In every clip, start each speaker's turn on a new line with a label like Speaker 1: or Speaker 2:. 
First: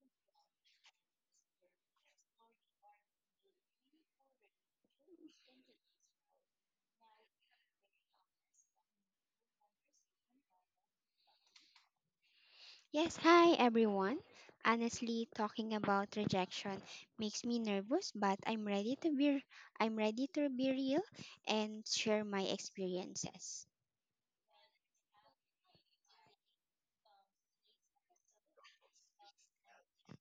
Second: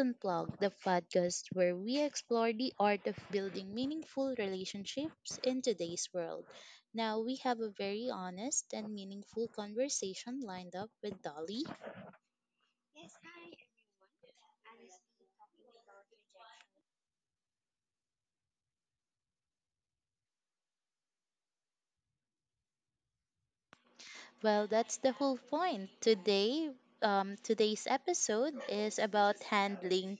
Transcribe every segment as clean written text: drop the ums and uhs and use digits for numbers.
Speaker 1: Unplugged, the podcast where we explore the art of building meaningful relationships in today's world. Now, we have a very honest and meaningful conversation lined up with Dolly.
Speaker 2: On and talk about rejection. Make me nervous, but I'm
Speaker 1: Well, that's the whole point. Today's episode is about handling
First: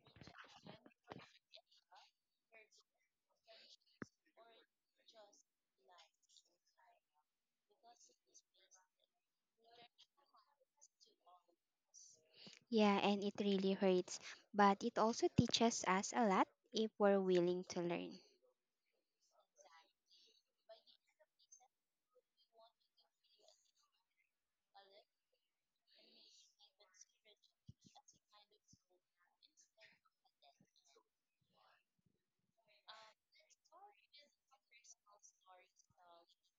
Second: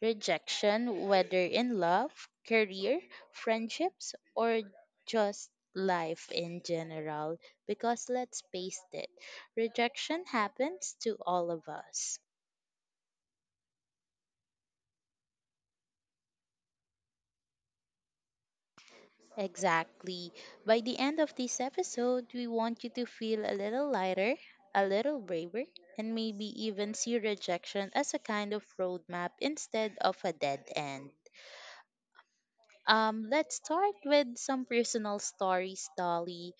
Speaker 1: rejection, whether in love, career, friendships, or just life in general, because let's face it, rejection happens to all of us.
Speaker 2: yeah, and it really hurts. But it also teaches us a lot if we're willing to learn.
Speaker 1: Exactly. By the end of this episode, we want you to feel a little lighter, a little braver, and maybe even see rejection as a kind of roadmap instead of a dead end. Let's start with some personal stories, Dolly.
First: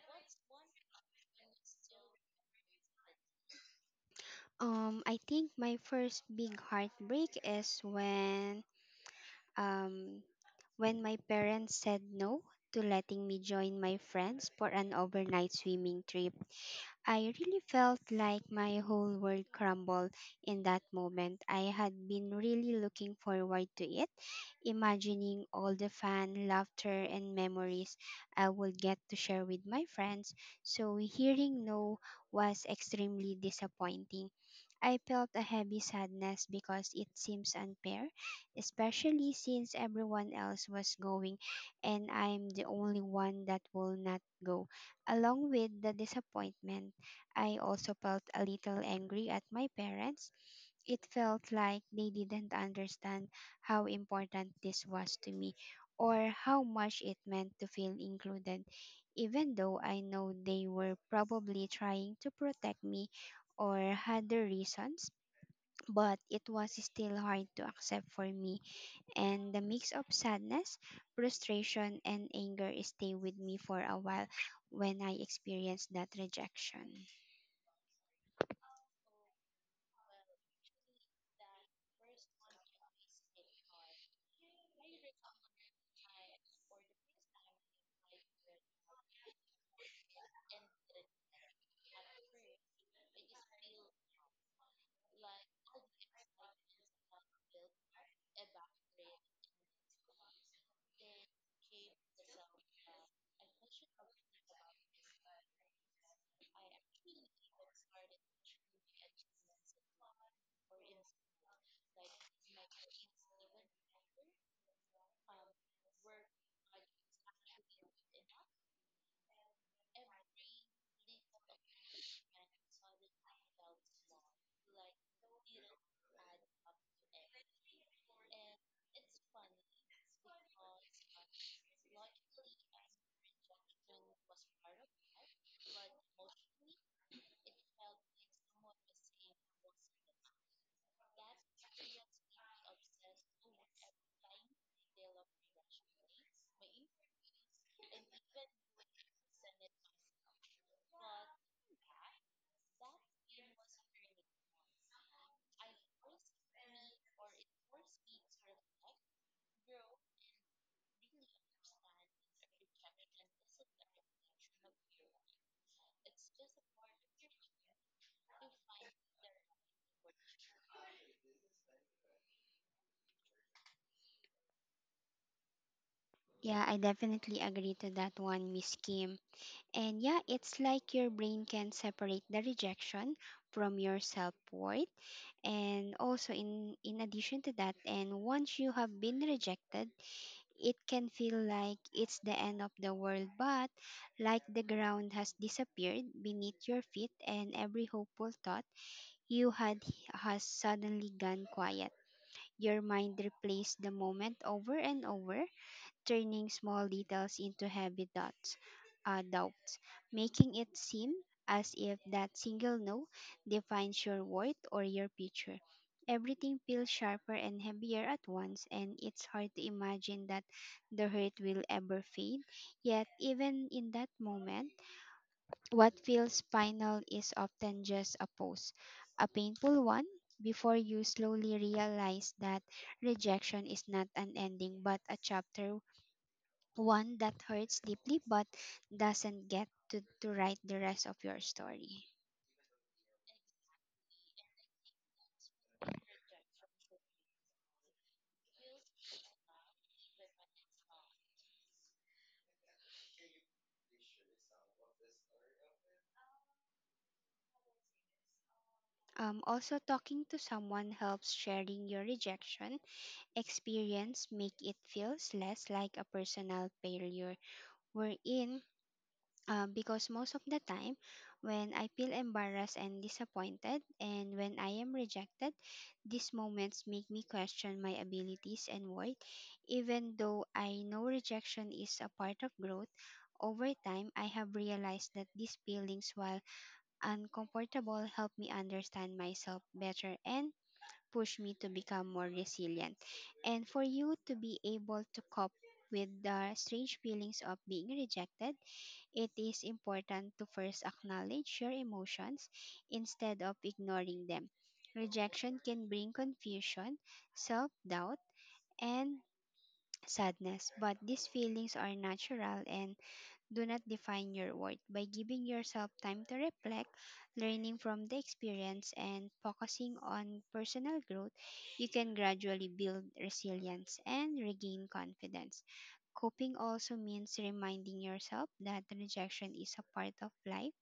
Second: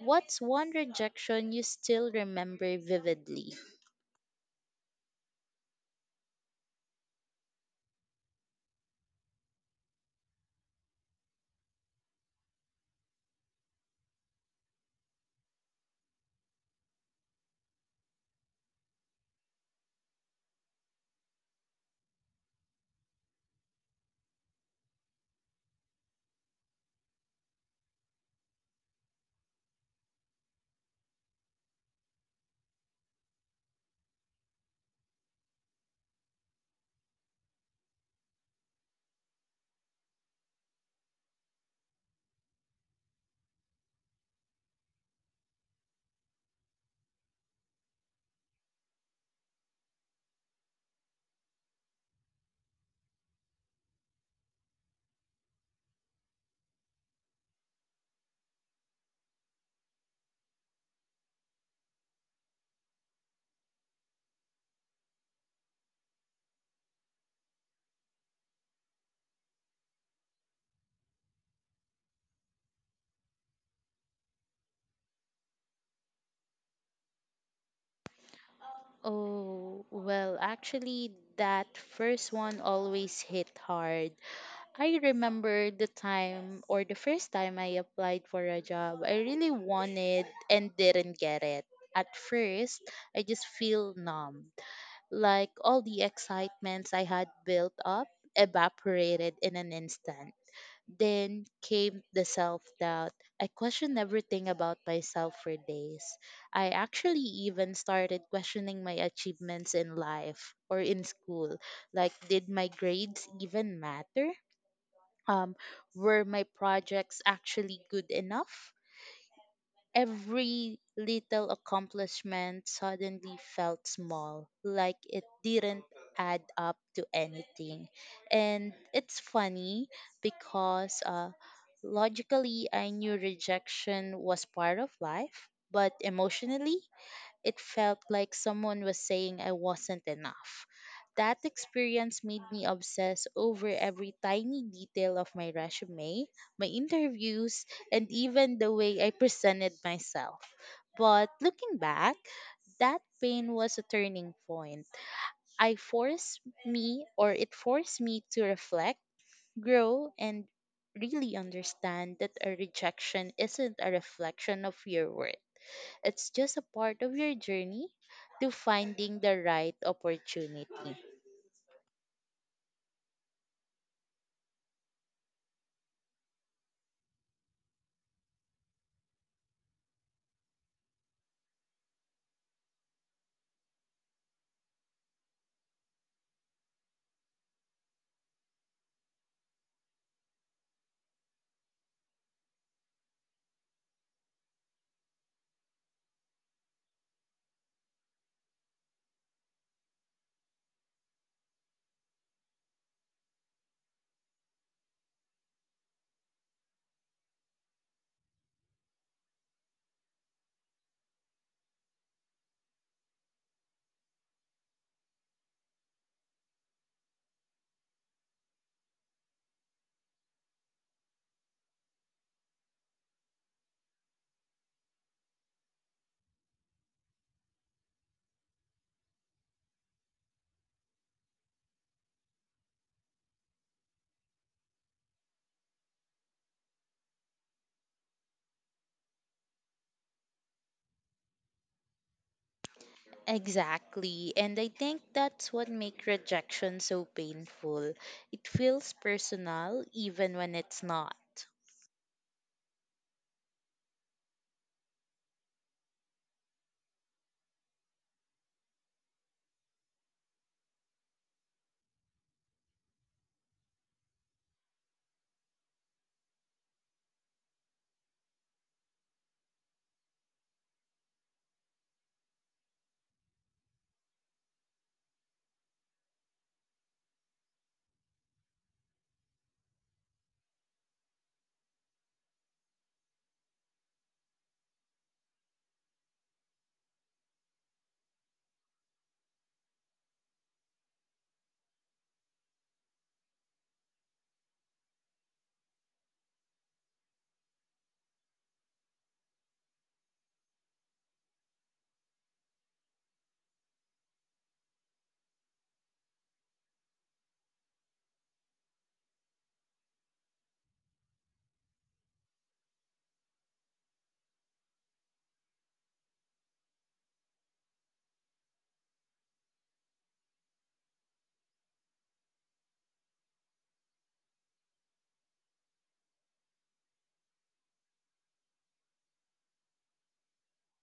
Speaker 1: What's one rejection you still remember vividly?
Speaker 2: I think my first big heartbreak is um when my parents said no to letting me join my friends for an overnight swimming trip. I really felt like my whole world crumbled in that moment. I had been really looking forward to it, imagining all the fun, laughter, and memories I will get to share with my friends. So, hearing no was extremely disappointing. I felt a heavy sadness because it seems unfair, especially since everyone else was going and I'm the only one that will not go. Along with the disappointment, I also felt a little angry at my parents. It felt like they didn't understand how important this was to me or how much it meant to feel included, even though I know they were probably trying to protect me or had their reasons. But it was still hard to accept for me, and the mix of sadness, frustration, and anger stayed with me for a while when I experienced that rejection.
Speaker 1: Oh, well, actually, that first one always hit hard. I remember the time or the first time I applied for a job, I really wanted and didn't get it. At first, I just feel numbed, like all the excitements I had built up evaporated in an instant. Then came the self doubt. I questioned everything about myself for days. I actually even started questioning my achievements in life or in school. Like, did my grades even matter? Um, were my projects actually good enough? Every little accomplishment suddenly felt small, like it didn't add up to anything. And it's funny because logically I knew rejection was part of life, but emotionally, it felt like someone was saying I wasn't enough. That experience made me obsess over every tiny detail of my resume, my interviews, and even the way I presented myself. But looking back, that pain was a turning point. I forced me, or it forced me to reflect, grow, and really understand that a rejection isn't a reflection of your worth, it's just a part of your journey to finding the right opportunity.
Speaker 2: Yeah, I definitely agree to that one, Miss Kim. And yeah, it's like your brain can separate the rejection from your self-worth. And also in addition to that, and once you have been rejected, it can feel like it's the end of the world, but like the ground has disappeared beneath your feet and every hopeful thought you had has suddenly gone quiet. Your mind replays the moment over and over, turning small details into heavy dots, doubts, making it seem as if that single no defines your worth or your future. Everything feels sharper and heavier at once, and it's hard to imagine that the hurt will ever fade. Yet, even in that moment, what feels final is often just a pause, a painful one, before you slowly realize that rejection is not an ending but a chapter, one that hurts deeply but doesn't get to write the rest of your story.
Speaker 1: Exactly. And I think that's what makes rejection so painful. It feels personal even when it's not.
Speaker 2: Also, talking to someone helps; sharing your rejection experience make it feels less like a personal failure. We're in because most of the time, when I feel embarrassed and disappointed, and when I am rejected, these moments make me question my abilities and worth. Even though I know rejection is a part of growth, over time I have realized that these feelings, while uncomfortable, help me understand myself better and push me to become more resilient. And for you to be able to cope with the strange feelings of being rejected, it is important to first acknowledge your emotions instead of ignoring them. Rejection can bring confusion, self doubt, and sadness, but these feelings are natural and do not define your worth. By giving yourself time to reflect, learning from the experience, and focusing on personal growth, you can gradually build resilience and regain confidence. Coping also means reminding yourself that rejection is a part of life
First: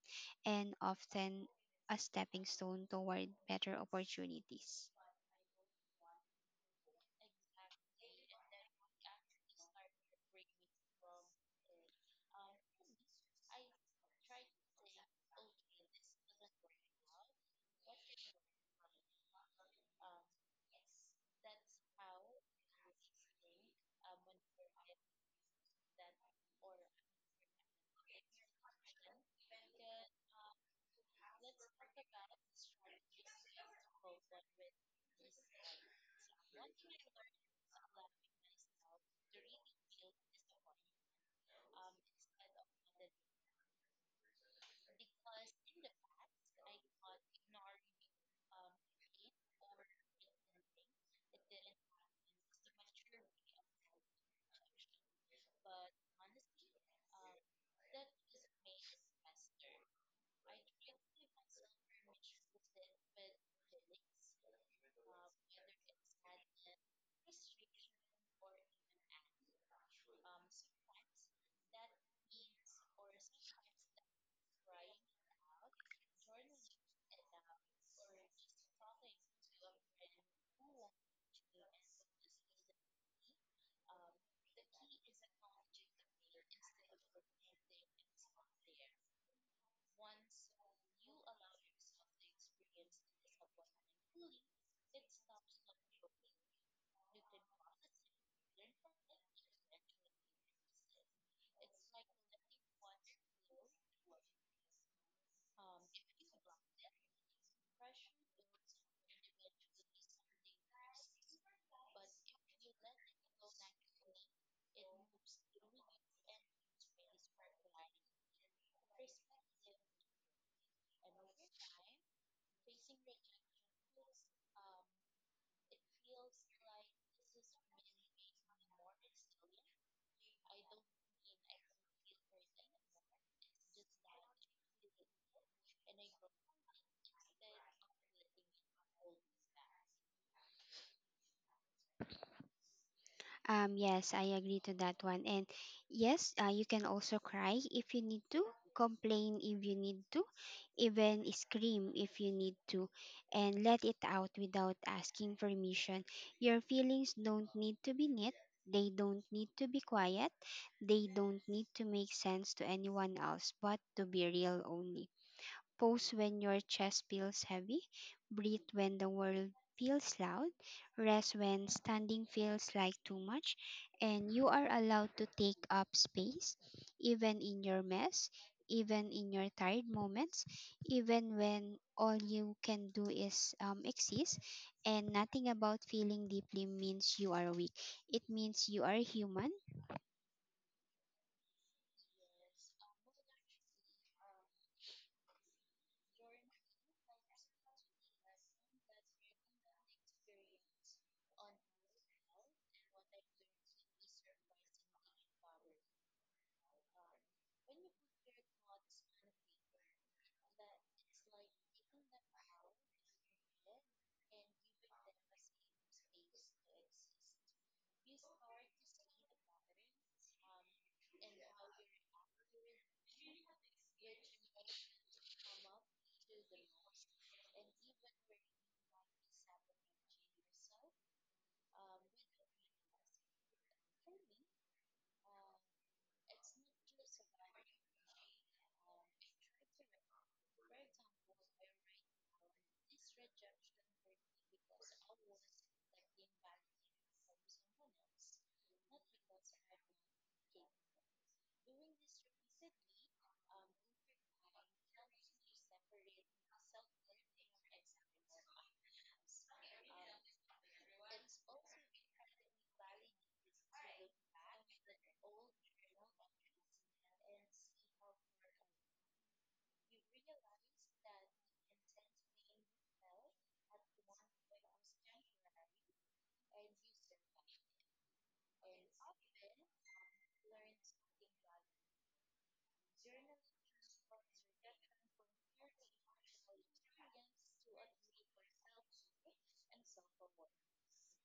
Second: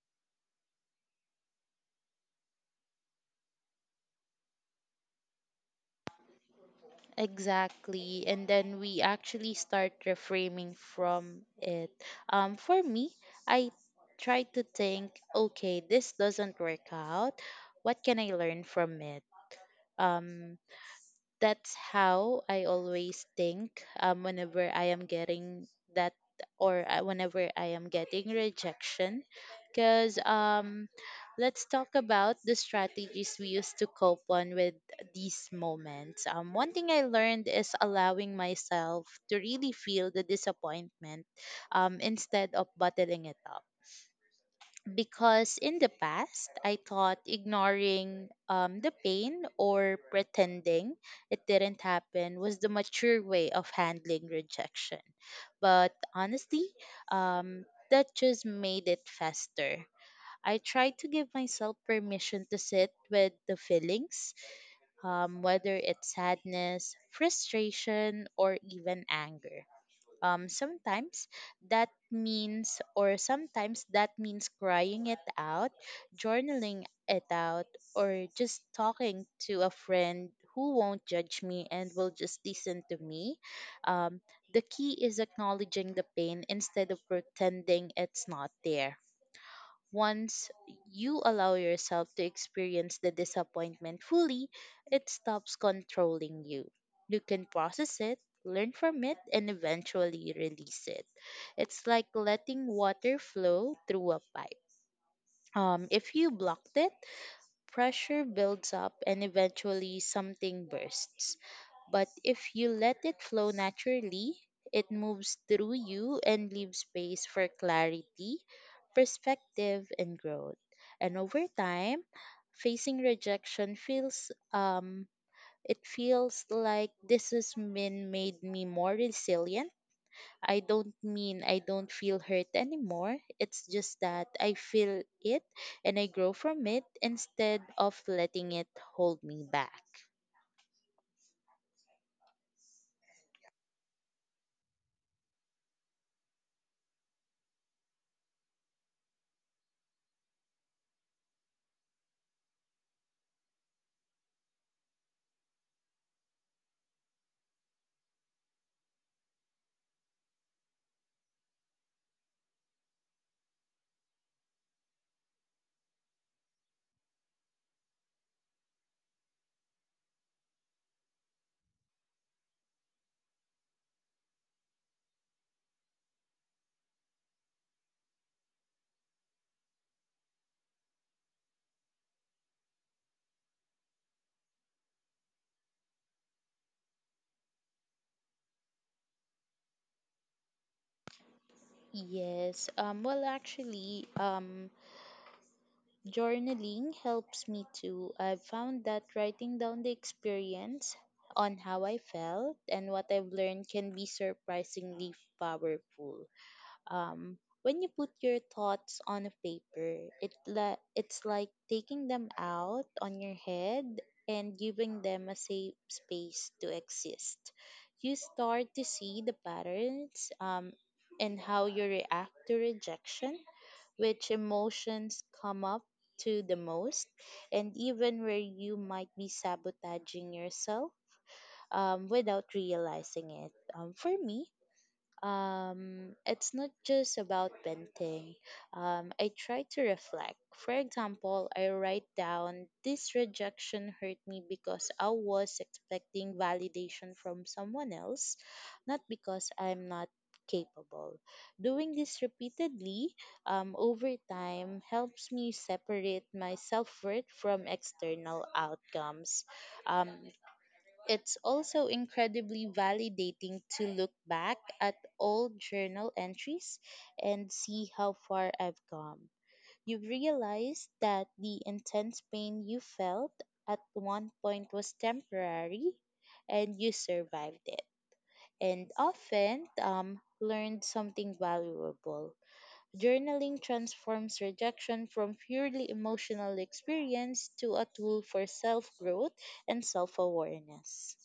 Speaker 2: and often a stepping stone toward better opportunities.
Speaker 1: Exactly. And then we actually start reframing from it. For me, I try to think, okay, this doesn't work out. What can I learn from it? Um, that's how I always think, whenever I am getting that or whenever I am getting rejection. Because let's talk about the strategies we used to cope on with these moments. One thing I learned is allowing myself to really feel the disappointment, instead of bottling it up because in the past, I thought ignoring, the pain or pretending it didn't happen was the mature way of handling rejection. But honestly, um, that just made it faster. I tried to give myself permission to sit with the feelings, whether it's sadness, frustration, or even anger, um, sometimes sometimes that means crying it out, journaling it out, or just talking to a friend who won't judge me and will just listen to me. Um, the key is acknowledging the pain instead of pretending it's not there. Once you allow yourself to experience the disappointment fully, it stops controlling you. You can process it, learn from it, and eventually release it. It's like letting water flow through a pipe. If you blocked it, pressure builds up and eventually something bursts. But if you let it flow naturally, it moves through you and leaves space for clarity, perspective, and growth. And over time, facing rejection feels it feels like this has been made me more resilient. I don't mean I don't feel hurt anymore. It's just that I feel it and I grow from it instead of letting it hold me back.
Speaker 2: Yes, I agree to that one. And yes, you can also cry if you need to, complain if you need to, even scream if you need to, and let it out without asking permission. Your feelings don't need to be neat. They don't need to be quiet. They don't need to make sense to anyone else, but to be real only. Pose when your chest feels heavy, breathe when the world feels loud, rest when standing feels like too much, and you are allowed to take up space, even in your mess, even in your tired moments, even when all you can do is exist, and nothing about feeling deeply means you are weak. It means you are human.
Speaker 1: Yes. Journaling helps me too. I've found that writing down the experience on how I felt and what I've learned can be surprisingly powerful. When you put your thoughts on a paper, it's like taking them out on your head and giving them a safe space to exist. You start to see the patterns, and how you react to rejection, which emotions come up to the most, and even where you might be sabotaging yourself, without realizing it. For me, it's not just about venting. I try to reflect. For example, I write down this rejection hurt me because I was expecting validation from someone else, not because I'm not capable. Doing this repeatedly, over time helps me separate my self worth from external outcomes. Um, it's also incredibly validating to look back at old journal entries and see how far I've come. You realize that the intense pain you felt at one point was temporary and you survived it. And often, learned something valuable. Journaling transforms rejection from purely emotional experience to a tool for self growth and self awareness.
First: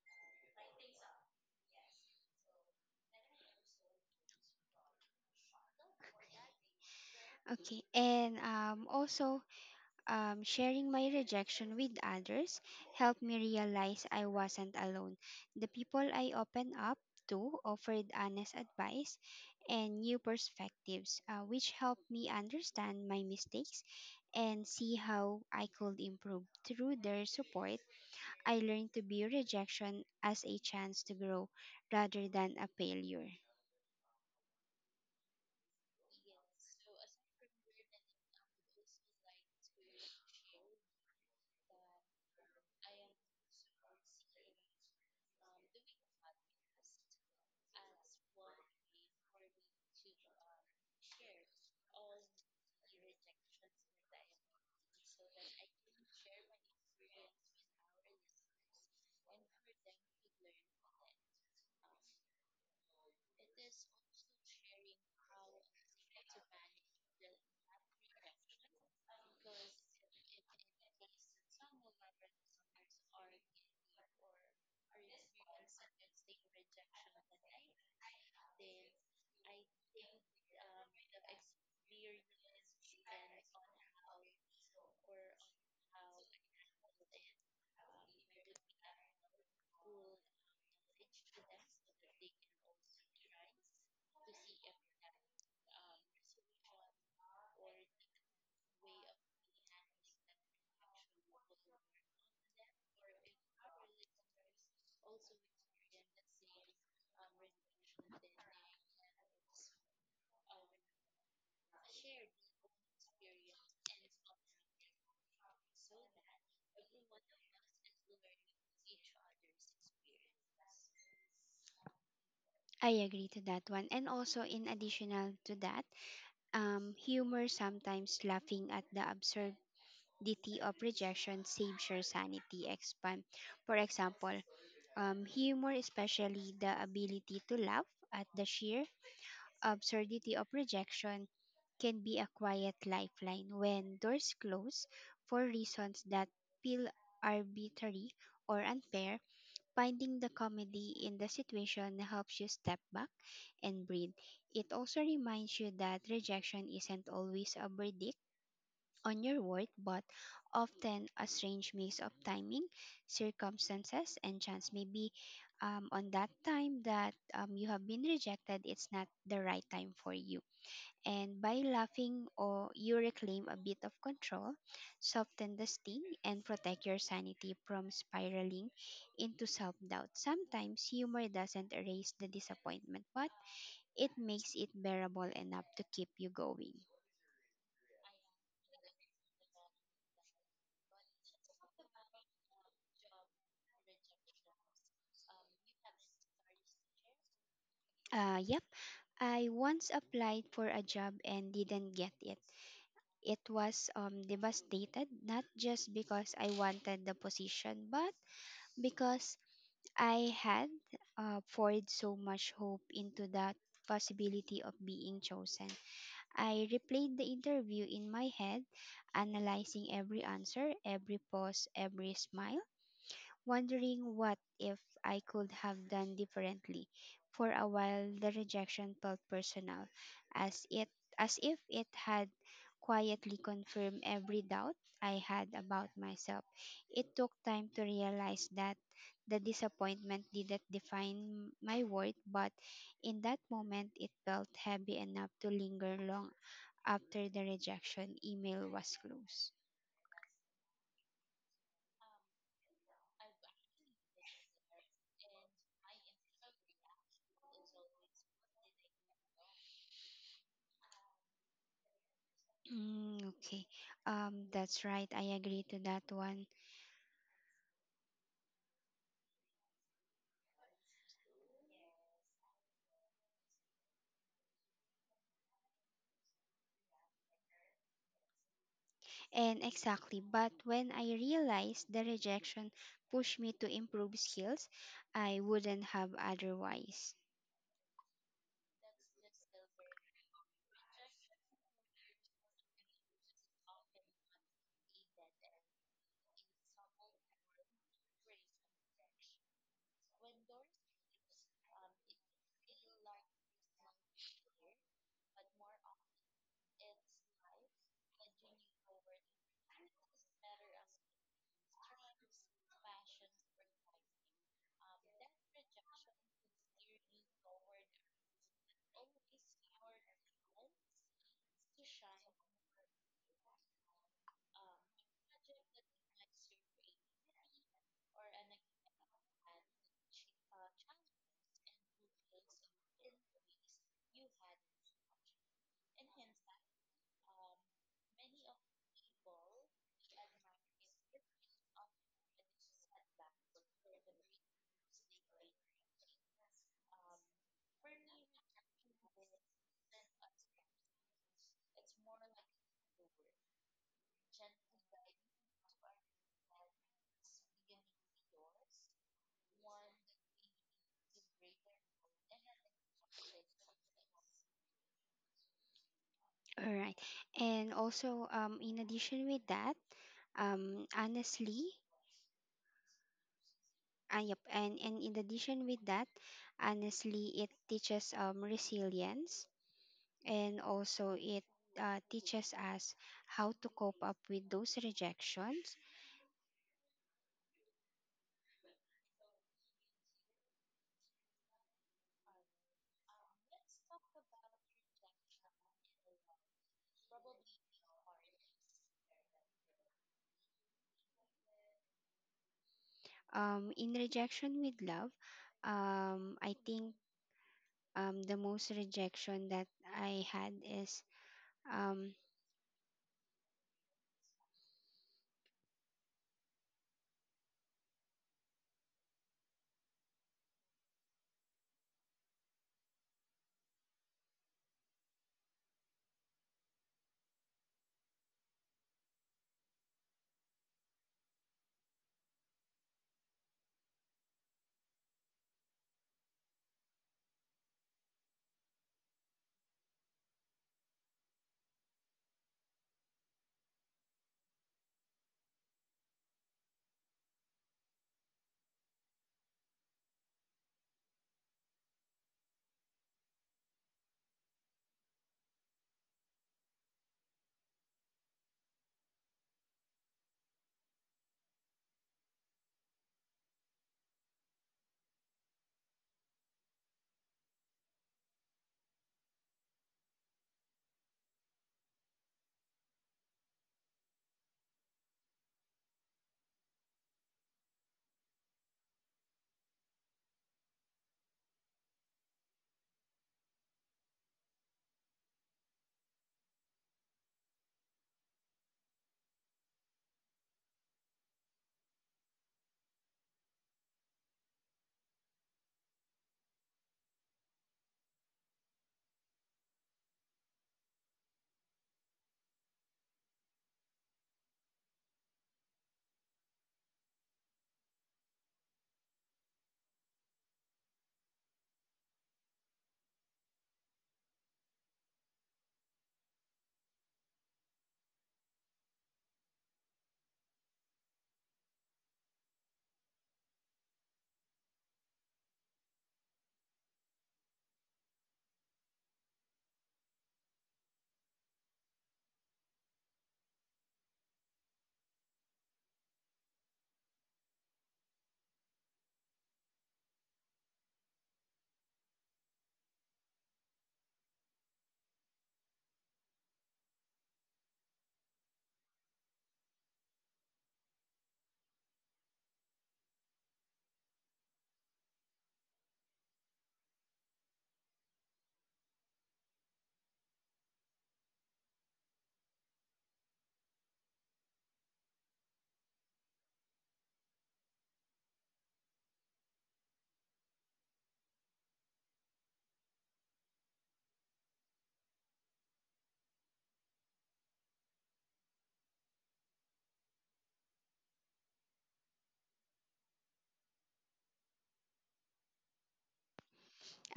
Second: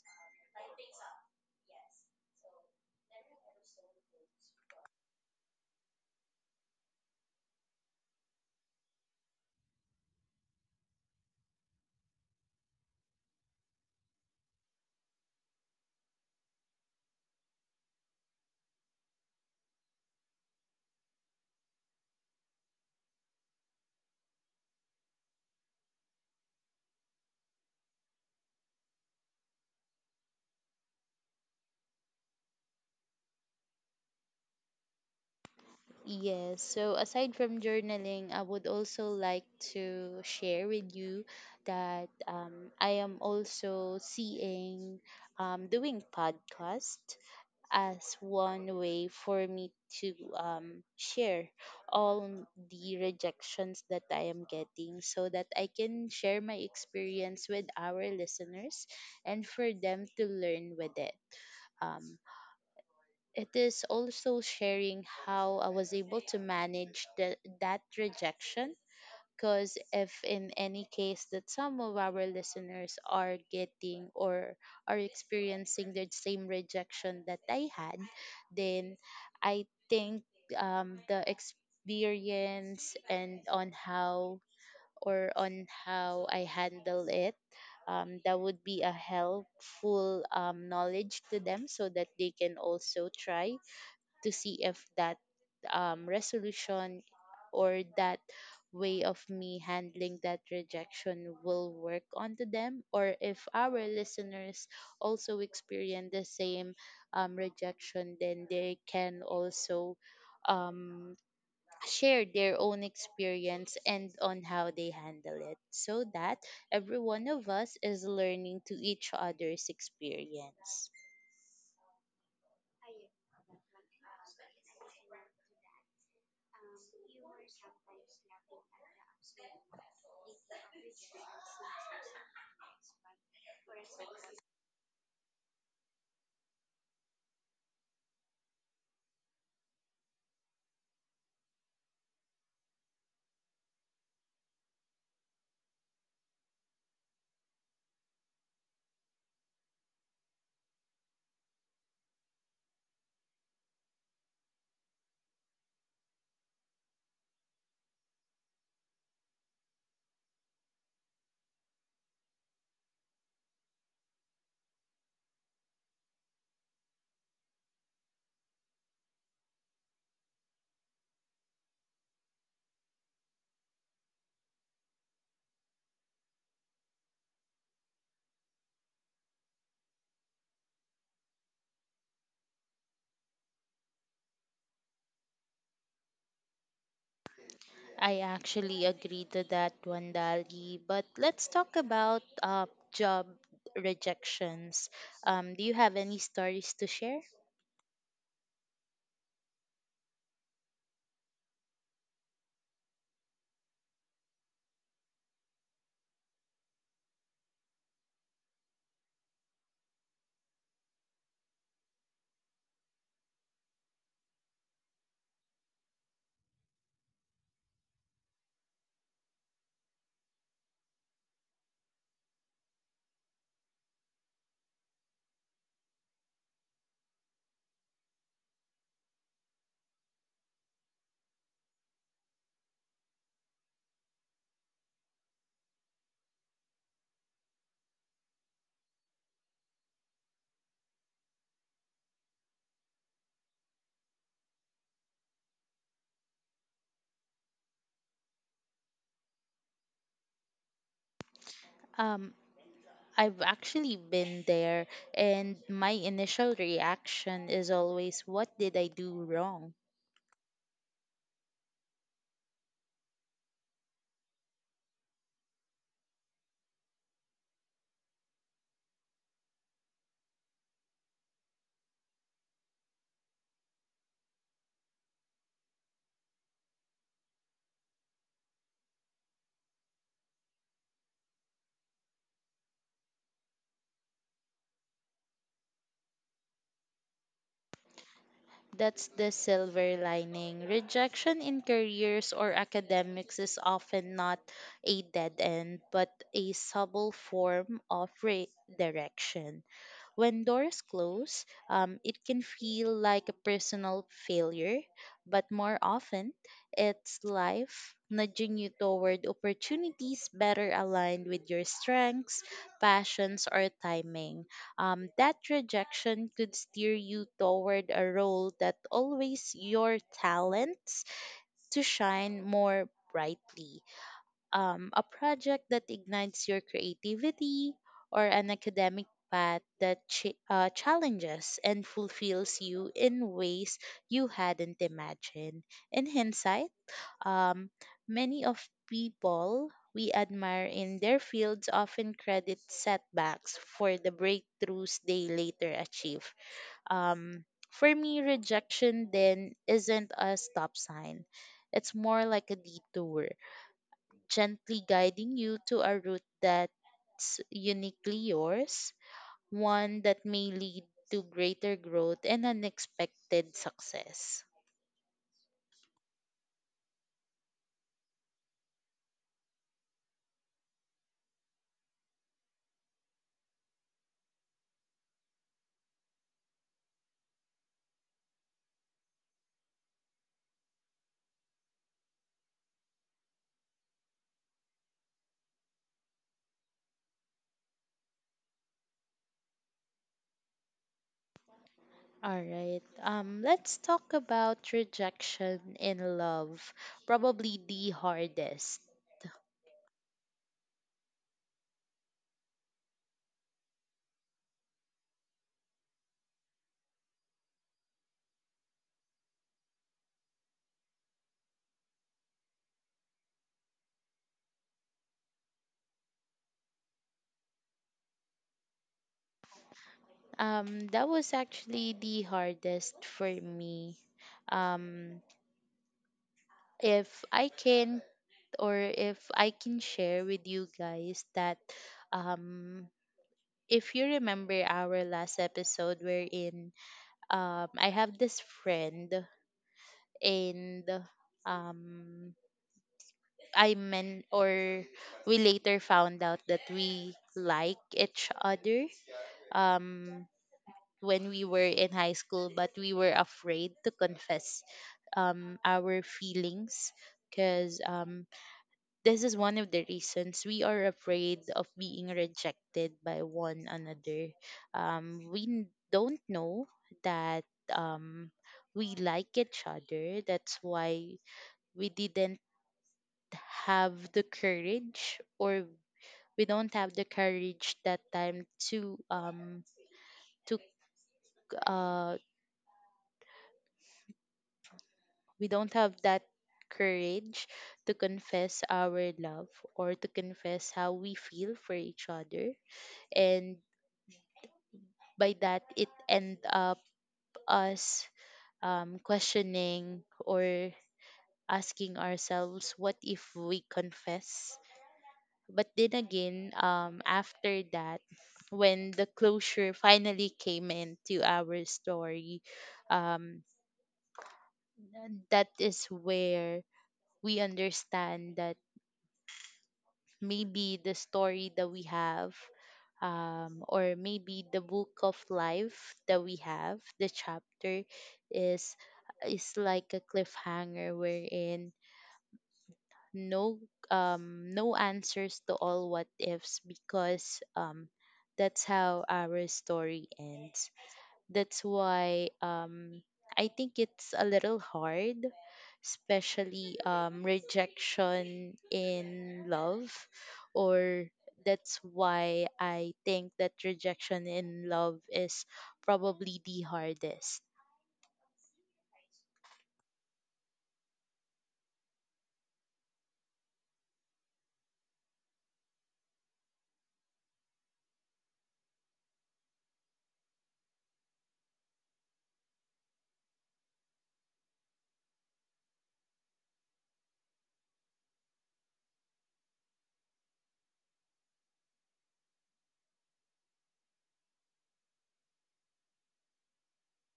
Speaker 2: Okay, and also sharing my rejection with others helped me realize I wasn't alone. The people I opened up to offered honest advice and new perspectives, which helped me understand my mistakes and see how I could improve. Through their support, I learned to view rejection as a chance to grow rather than a failure.
Speaker 1: Yes, so aside from journaling, I would also like to share with you that, I am also seeing, doing podcast as one way for me to, share all the rejections that I am getting so that I can share my experience with our listeners and for them to learn with it. Um, it is also sharing how I was able to manage the, that rejection because if in any case that some of our listeners are getting or are experiencing the same rejection that I had, then I think, the experience and on how I handle it, that would be a helpful, knowledge to them so that they can also try to see if that, resolution or that way of me handling that rejection will work onto them, or if our listeners also experience the same, rejection, then they can also, um, share their own experience and on how they handle it so that every one of us is learning to each other's experience.
Speaker 2: I agree to that one. And also, in additional to that, humor, sometimes laughing at the absurdity of rejection, saves your sanity expand. For example, humor, especially the ability to laugh at the sheer absurdity of rejection, can be a quiet lifeline when doors close for reasons that feel arbitrary or unfair. Finding the comedy in the situation helps you step back and breathe. It also reminds you that rejection isn't always a verdict on your worth, but often a strange mix of timing, circumstances, and chance. Maybe on that time that you have been rejected, it's not the right time for you, and by laughing or you reclaim a bit of control, soften the sting and protect your sanity from spiraling into self-doubt. Sometimes humor doesn't erase the disappointment, but it makes it bearable enough to keep you going.
Speaker 1: I actually agree to that one, Dali. But let's talk about job rejections. Do you have any stories to share?
Speaker 2: Yep, I once applied for a job and didn't get it. It was devastated, not just because I wanted the position, but because I had poured so much hope into that possibility of being chosen. I replayed the interview in my head, analyzing every answer, every pause, every smile, wondering what if I could have done differently. For a while, the rejection felt personal, as it as if it had quietly confirmed every doubt I had about myself. It took time to realize that the disappointment didn't define my worth, but in that moment it felt heavy enough to linger long after the rejection email was closed.
Speaker 1: Um, I've actually been there, and my initial reaction is always, what did I do wrong?
Speaker 2: Mm, okay. That's right. I agree to that one. And exactly. But when I realized the rejection pushed me to improve skills, I wouldn't have otherwise.
Speaker 1: That's the silver lining. Rejection in careers or academics is often not a dead end, but a subtle form of redirection. When doors close, it can feel like a personal failure, but more often, it's life nudging you toward opportunities better aligned with your strengths, passions, or timing. That rejection could steer you toward a role that always your talents to shine more brightly, a project that ignites your creativity, or an academic path that challenges and fulfills you in ways you hadn't imagined. In hindsight, um, many of people we admire in their fields often credit setbacks for the breakthroughs they later achieve. Um, for me, rejection then isn't a stop sign. It's more like a detour gently guiding you to a route that's uniquely yours, one that may lead to greater growth and unexpected success.
Speaker 2: All right. And also, in addition with that, honestly, yep, and in addition with that, honestly, it teaches resilience, and also it teaches us how to cope up with those rejections.
Speaker 1: All right. Let's talk about rejection in love. Probably the hardest.
Speaker 2: In rejection with love, I think the most rejection that I had is um,
Speaker 1: That was actually the hardest for me. Um if I can if I can share with you guys that, um if you remember our last episode wherein, I have this friend, and um I meant or we later found out that we like each other, um when we were in high school but we were afraid to confess, our feelings, because this is one of the reasons we are afraid of being rejected by one another. We don't know that, um, we like each other. That's why we didn't have the courage, or we don't have the courage that time to, to c- uh we don't have that courage to confess our love or to confess how we feel for each other, and by that it end up us, questioning or asking ourselves what if we confess, but then again, after that when the closure finally came into our story, um, that is where we understand that maybe the story that we have, or maybe the book of life that we have the chapter is is like a cliffhanger wherein no, no answers to all what ifs because, that's how our story ends. That's why, I think it's a little hard, especially, rejection in love. Or that's why I think that rejection in love is probably the hardest.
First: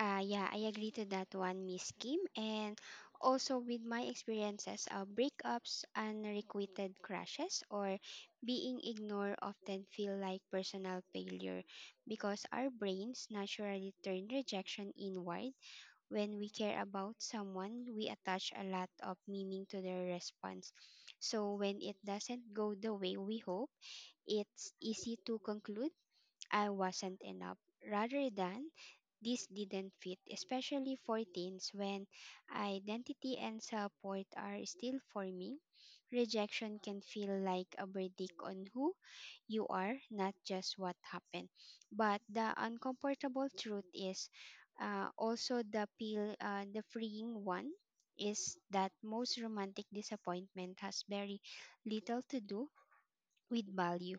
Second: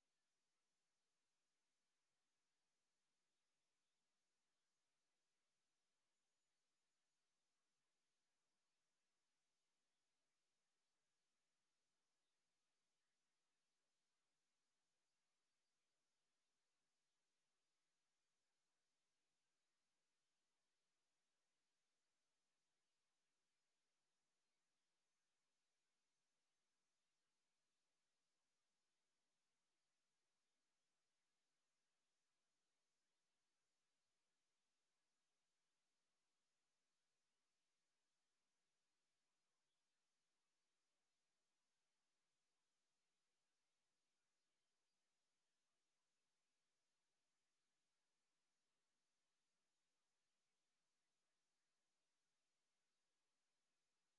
Speaker 2: yeah, I agree to that one, Miss Kim, and also with my experiences, breakups, unrequited crushes, or being ignored often feel like personal failure because our brains naturally turn rejection inward. When we care about someone, we attach a lot of meaning to their response. So when it doesn't go the way we hope, it's easy to conclude I wasn't enough. Rather than this didn't fit, especially for teens when identity and support are still forming. Rejection can feel like a verdict on who you are, not just what happened. But the uncomfortable truth is also the peel, the freeing one, is that most romantic disappointment has very little to do with value.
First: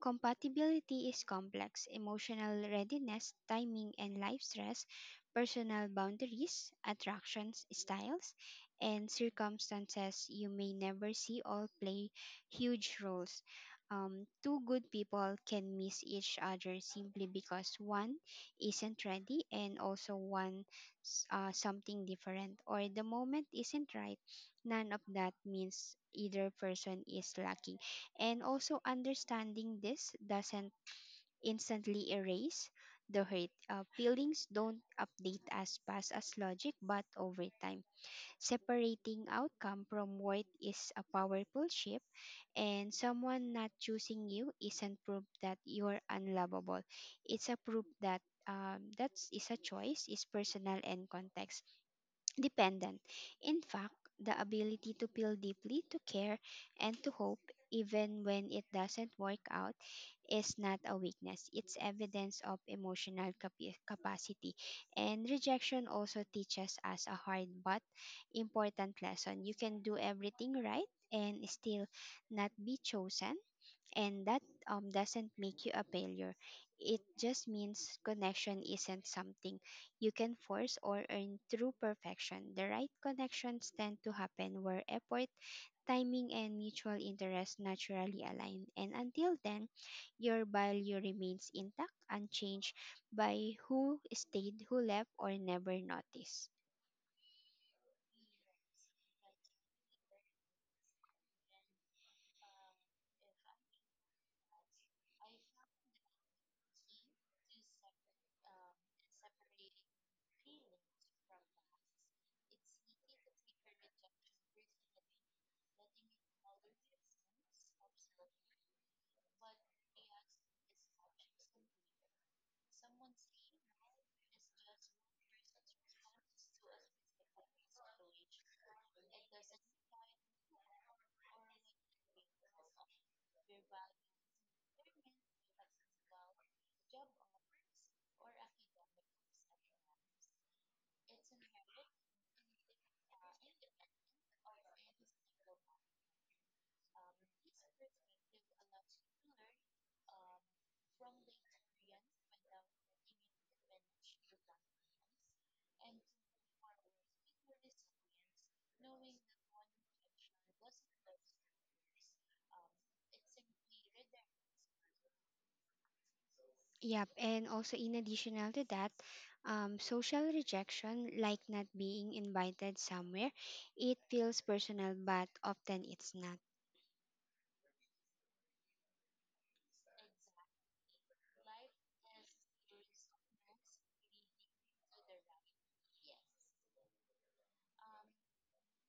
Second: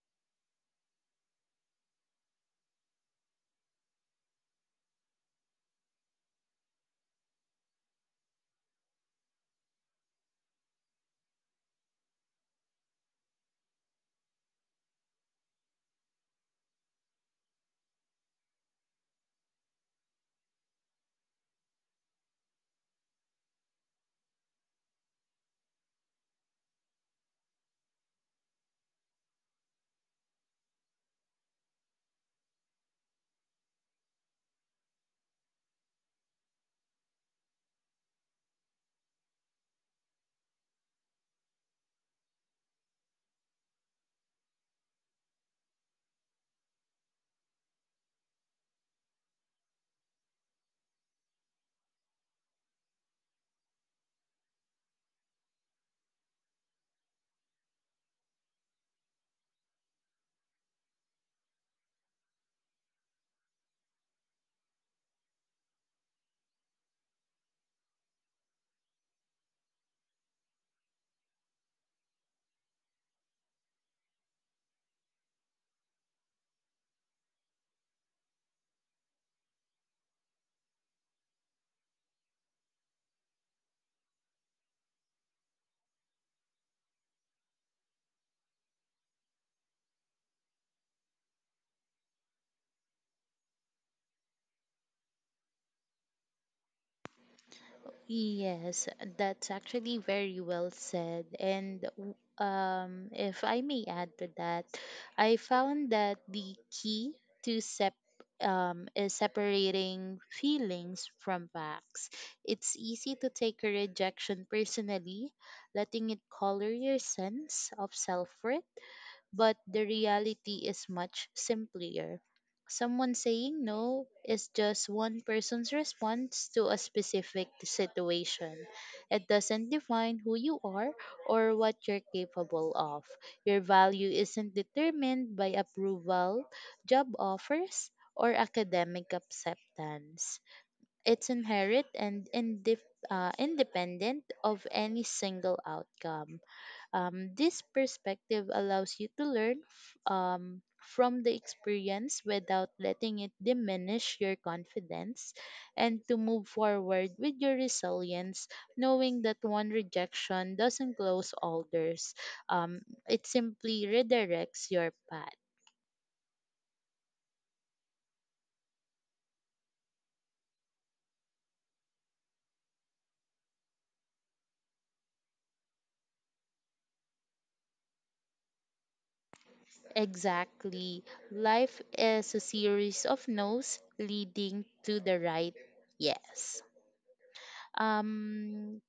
Speaker 2: Compatibility is complex. Emotional readiness, timing and life stress, personal boundaries, attractions, styles, and circumstances you may never see all play huge roles. Two good people can miss each other simply because one isn't ready and also one something different or the moment isn't right. None of that means either person is lacking, and also understanding this doesn't instantly erase the hurt. Feelings don't update as fast as logic, but over time. Separating outcome from worth is a powerful shift, and someone not choosing you isn't proof that you're unlovable. It's a proof that that is a choice, is personal and context dependent. In fact, the ability to feel deeply, to care, and to hope, even when it doesn't work out, is not a weakness. It's evidence of emotional capacity. And rejection also teaches us a hard but important lesson. You can do everything right and still not be chosen, and that doesn't make you a failure. It just means connection isn't something you can force or earn through perfection. The right connections tend to happen where effort, timing, and mutual interest naturally align. And until then, your value remains intact, unchanged by who stayed, who left, or never noticed.
Speaker 1: Yes, that's actually very well said. And if I may add to that, I found that the key to sep is separating feelings from facts. It's easy to take a rejection personally, letting it color your sense of self worth, but the reality is much simpler. Someone saying no is just one person's response to a specific situation. It doesn't define who you are or what you're capable of. Your value isn't determined by approval, job offers, or academic acceptance. It's inherent and independent of any single outcome. This perspective allows you to learn from the experience without letting it diminish your confidence and to move forward with your resilience, knowing that one rejection doesn't close all doors. Um, it simply redirects your path.
Speaker 2: Yep, and also in additional to that, social rejection, like not being invited somewhere, it feels personal, but often it's not.
Speaker 1: Exactly. Life is a series of no's leading to the right yes. Um,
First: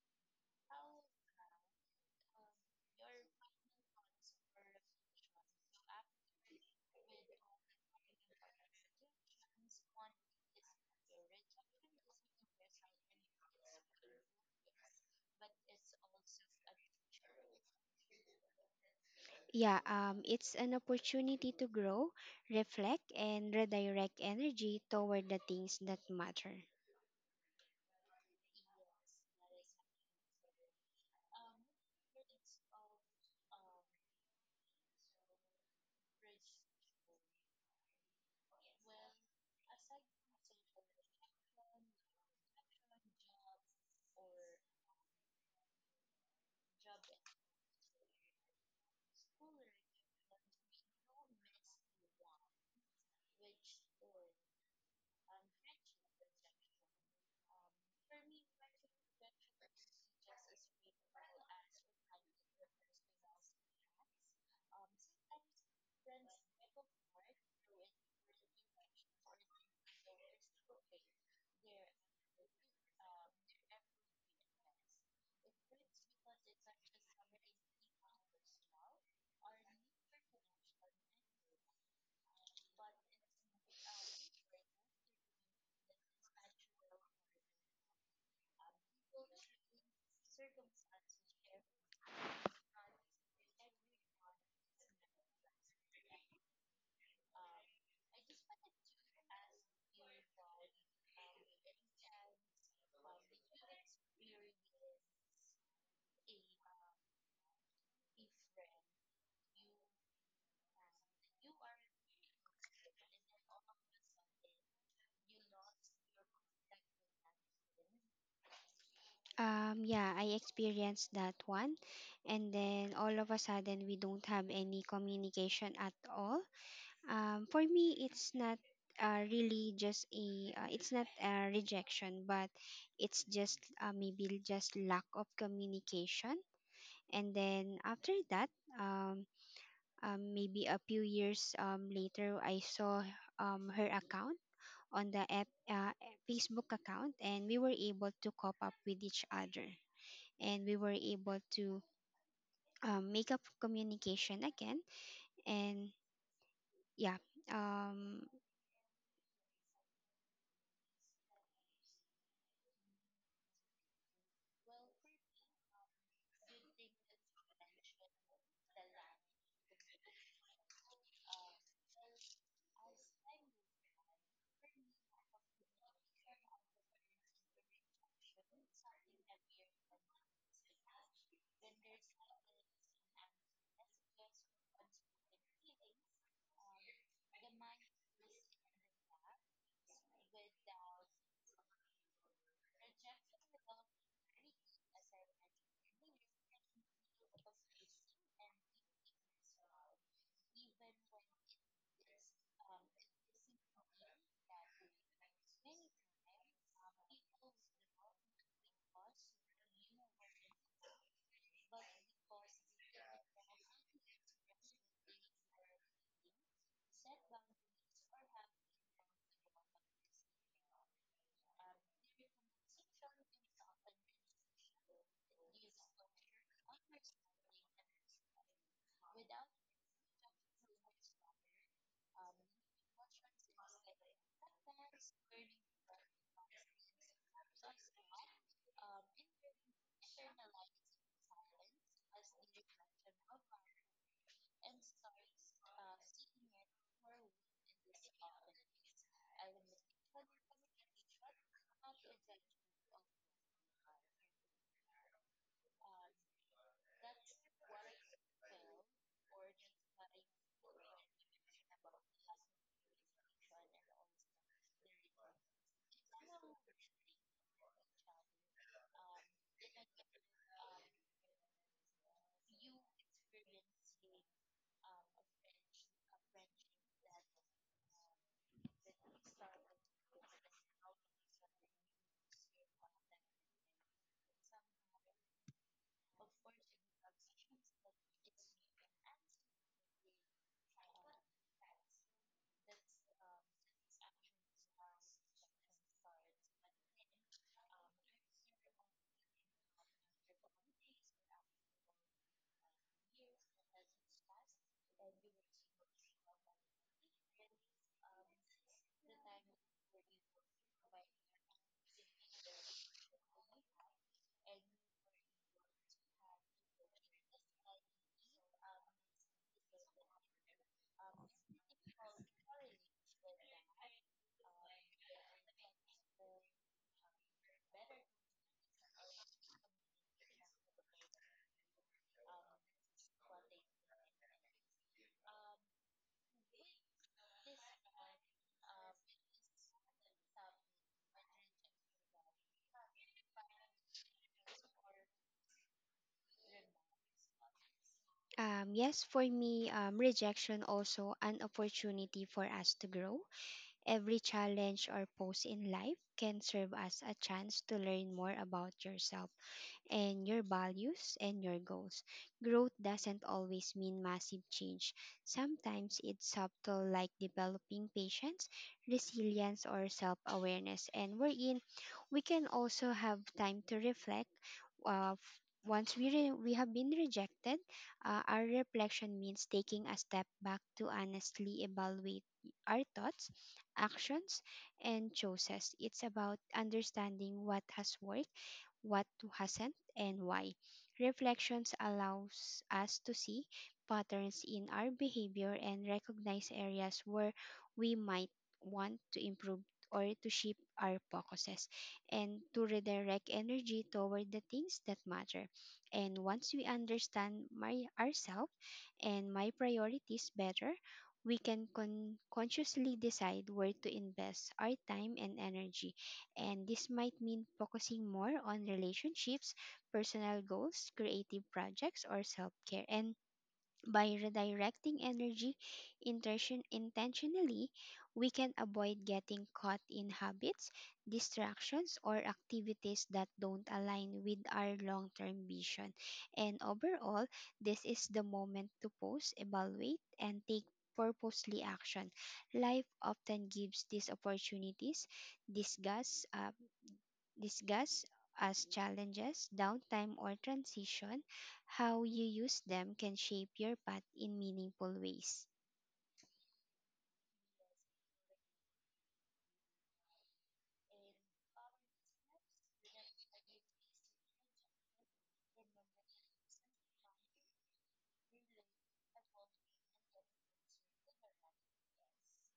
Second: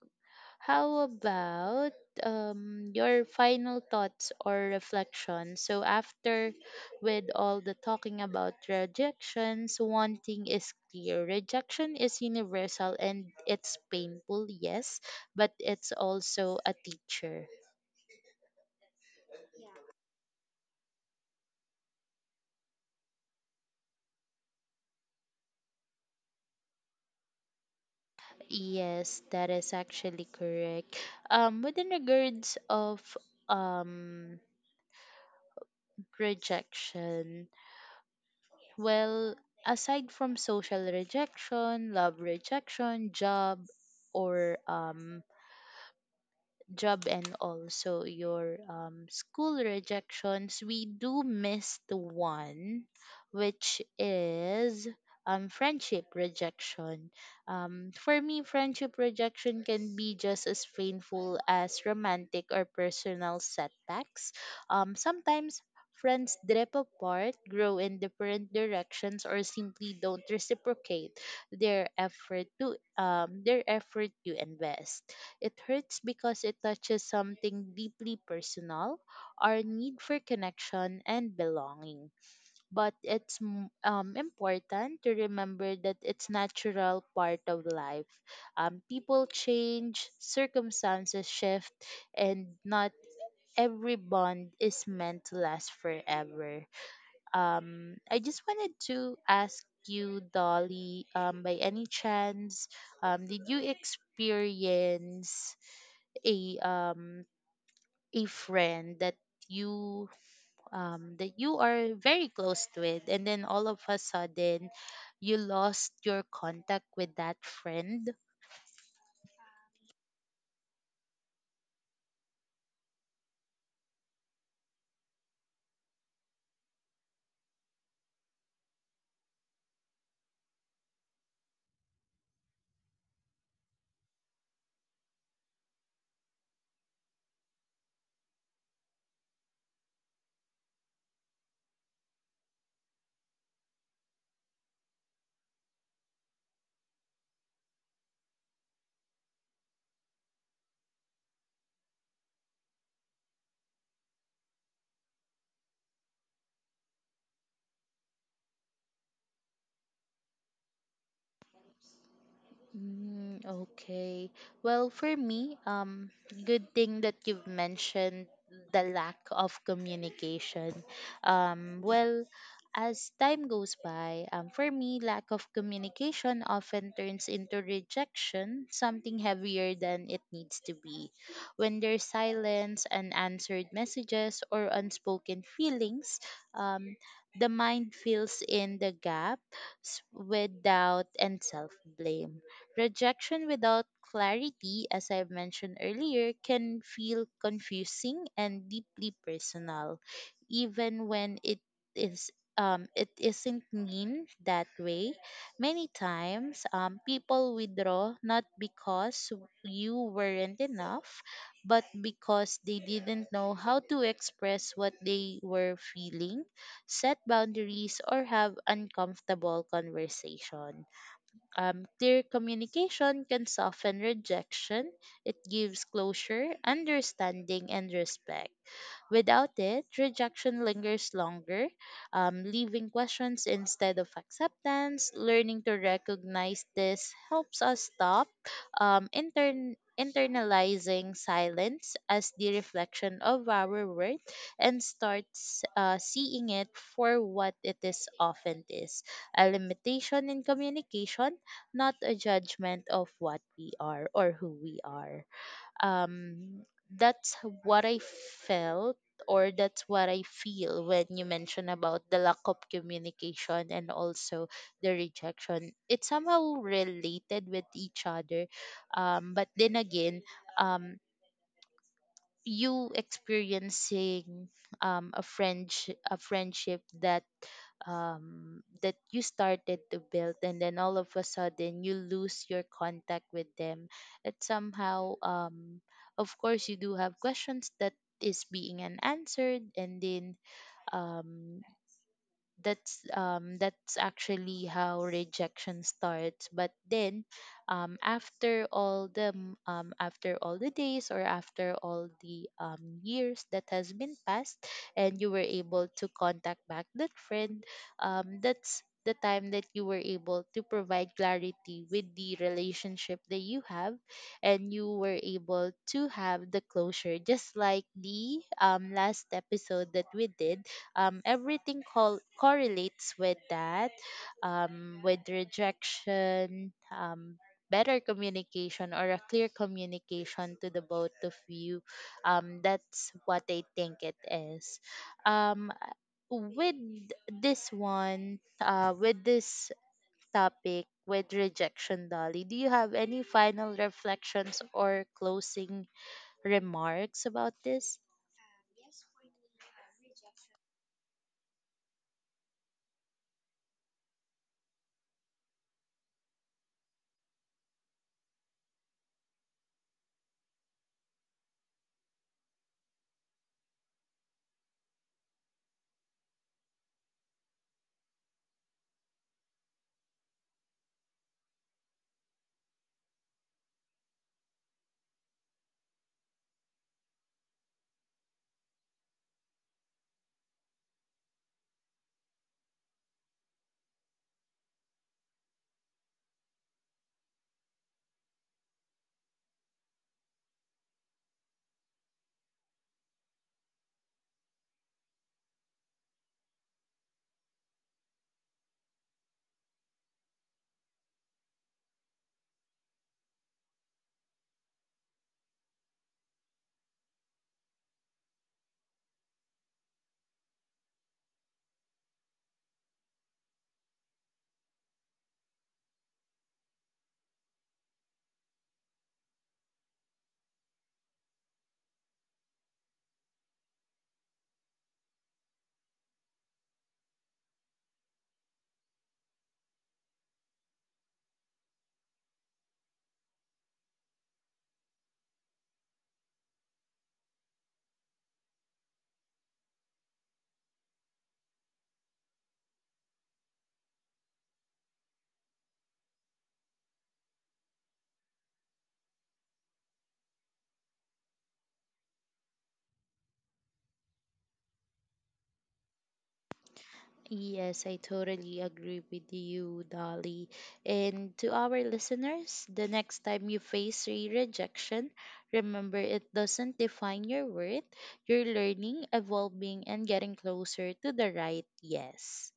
Speaker 1: how about your final thoughts or reflections? So, after with all the talking about rejections, one thing is clear: rejection is universal and it's painful, yes, but it's also a teacher.
Speaker 2: Yeah, it's an opportunity to grow, reflect, and redirect energy toward the things that matter.
Speaker 1: Yes, that is actually correct. Within regards of um rejection, well, aside from social rejection, love rejection, job, or job and also your school rejections, we do miss the one, which is friendship rejection. For me, friendship rejection can be just as painful as romantic or personal setbacks. Sometimes friends drip apart, grow in different directions, or simply don't reciprocate their effort to invest. It hurts because it touches something deeply personal, our need for connection and belonging. But it's important to remember that it's natural part of life. People change, circumstances shift, and not every bond is meant to last forever. I just wanted to ask you, Dolly, by any chance, did you experience a um a friend you that you are very close with, and then all of a sudden you lost your contact with that friend?
Speaker 2: Yeah, I experienced that one, and then all of a sudden we don't have any communication at all. For me, it's not really just a it's not a rejection, but it's just maybe just lack of communication. And then after that, um, maybe a few years later, I saw her account on the app, Facebook account, and we were able to cop up with each other, and we were able to make up communication again. And yeah, um,
Speaker 1: Mm, okay. Well, for me, good thing that you've mentioned the lack of communication. Well, as time goes by, for me, lack of communication often turns into rejection, something heavier than it needs to be. When there's silence, unanswered messages, or unspoken feelings, um, the mind fills in the gap with doubt and self blame. Rejection without clarity, as I've mentioned earlier, can feel confusing and deeply personal, even when is it isn't mean that way. Many times, people withdraw not because you weren't enough, but because they didn't know how to express what they were feeling, set boundaries, or have uncomfortable conversations. Clear communication can soften rejection, it gives closure, understanding, and respect. Without it, rejection lingers longer, leaving questions instead of acceptance. Learning to recognize this helps us stop internalizing silence as the reflection of our worth, and starts seeing it for what it is often is: a limitation in communication, not a judgment of what we are or who we are. um, that's what I felt, or that's what I feel when you mention about the lack of communication and also the rejection. It's somehow related with each other. But then again, um, you experiencing a friend a friendship that that you started to build, and then all of a sudden you lose your contact with them, it somehow of course you do have questions that is being unanswered, and then um, that's actually how rejection starts. But then after all the days or after all the years that has been passed and you were able to contact back that friend, that's the time that you were able to provide clarity with the relationship that you have, and you were able to have the closure just like the last episode that we did. Everything correlates with that, with rejection, better communication or a clear communication to the both of you. That's what I think it is. Um, with this one, with this topic, with rejection, Dolly, do you have any final reflections or closing remarks about this?
Speaker 2: Yes, for me, rejection also an opportunity for us to grow. Every challenge or pose in life can serve as a chance to learn more about yourself and your values and your goals. Growth doesn't always mean massive change. Sometimes it's subtle, like developing patience, resilience, or self awareness. And we're in, we can also have time to reflect. Uh, f- once we have been rejected, our reflection means taking a step back to honestly evaluate our thoughts, actions, and choices. It's about understanding what has worked, what hasn't, and why. Reflections allows us to see patterns in our behavior and recognize areas where we might want to improve or to shift our focuses and to redirect energy toward the things that matter. And once we understand my ourselves and my priorities better, we can consciously decide where to invest our time and energy, and this might mean focusing more on relationships, personal goals, creative projects, or self care. And by redirecting energy intentionally, we can avoid getting caught in habits, distractions, or activities that don't align with our long term vision. And overall, this is the moment to pause, evaluate, and take purposely action. Life often gives these opportunities discuss, uh, Discuss as challenges, downtime, or transition, how you use them can shape your path in meaningful ways.
Speaker 1: Yes, I totally agree with you, Dolly. And to our listeners, the next time you face re rejection, remember it doesn't define your worth. You're learning, evolving, and getting closer to the right yes.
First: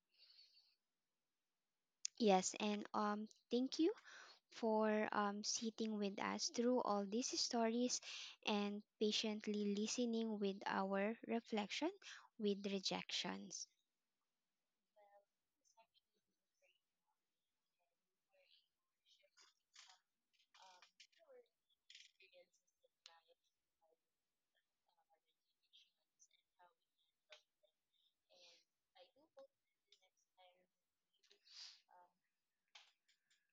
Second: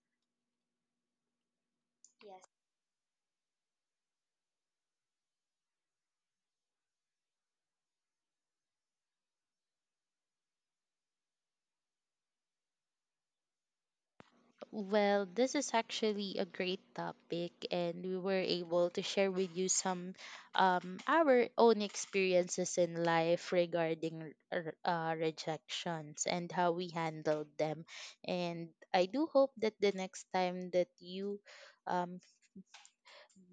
Speaker 2: Yes, and thank you for sitting with us through all these stories and patiently listening with our reflection with rejections.
Speaker 1: Well, this is actually a great topic, and we were able to share with you some our own experiences in life regarding rejections and how we handled them. And I do hope that the next time that you um,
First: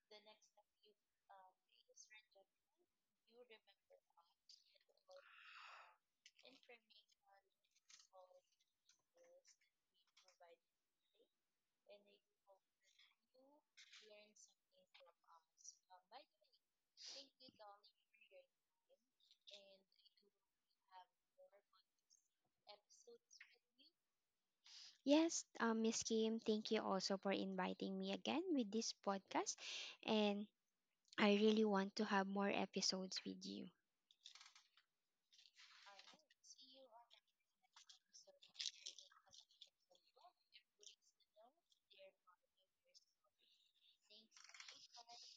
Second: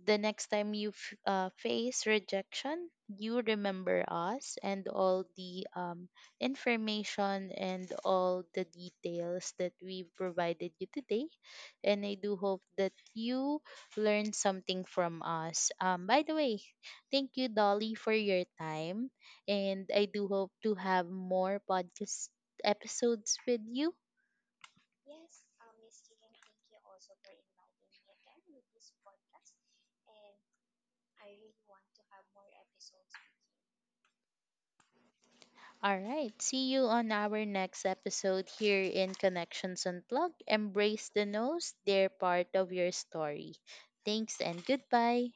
Speaker 1: the next time you face rejection, you remember us and all the information and all the details that we provided you today. And I do hope that you learned something from us. By the way, thank you, Dolly, for your time. And I do hope to have more podcast episodes with you.
Speaker 2: Yes, Miss Kim, thank you also for inviting me again with this podcast, and
Speaker 1: I
Speaker 2: I
Speaker 1: really
Speaker 2: really
Speaker 1: want
Speaker 2: want
Speaker 1: to
Speaker 2: to have
Speaker 1: have
Speaker 2: more
Speaker 1: more episodes.
Speaker 2: episodes with you.
Speaker 1: All right. See you on our next episode here in Connections Unplugged. Embrace the nose, they're part of your story. Thanks and goodbye.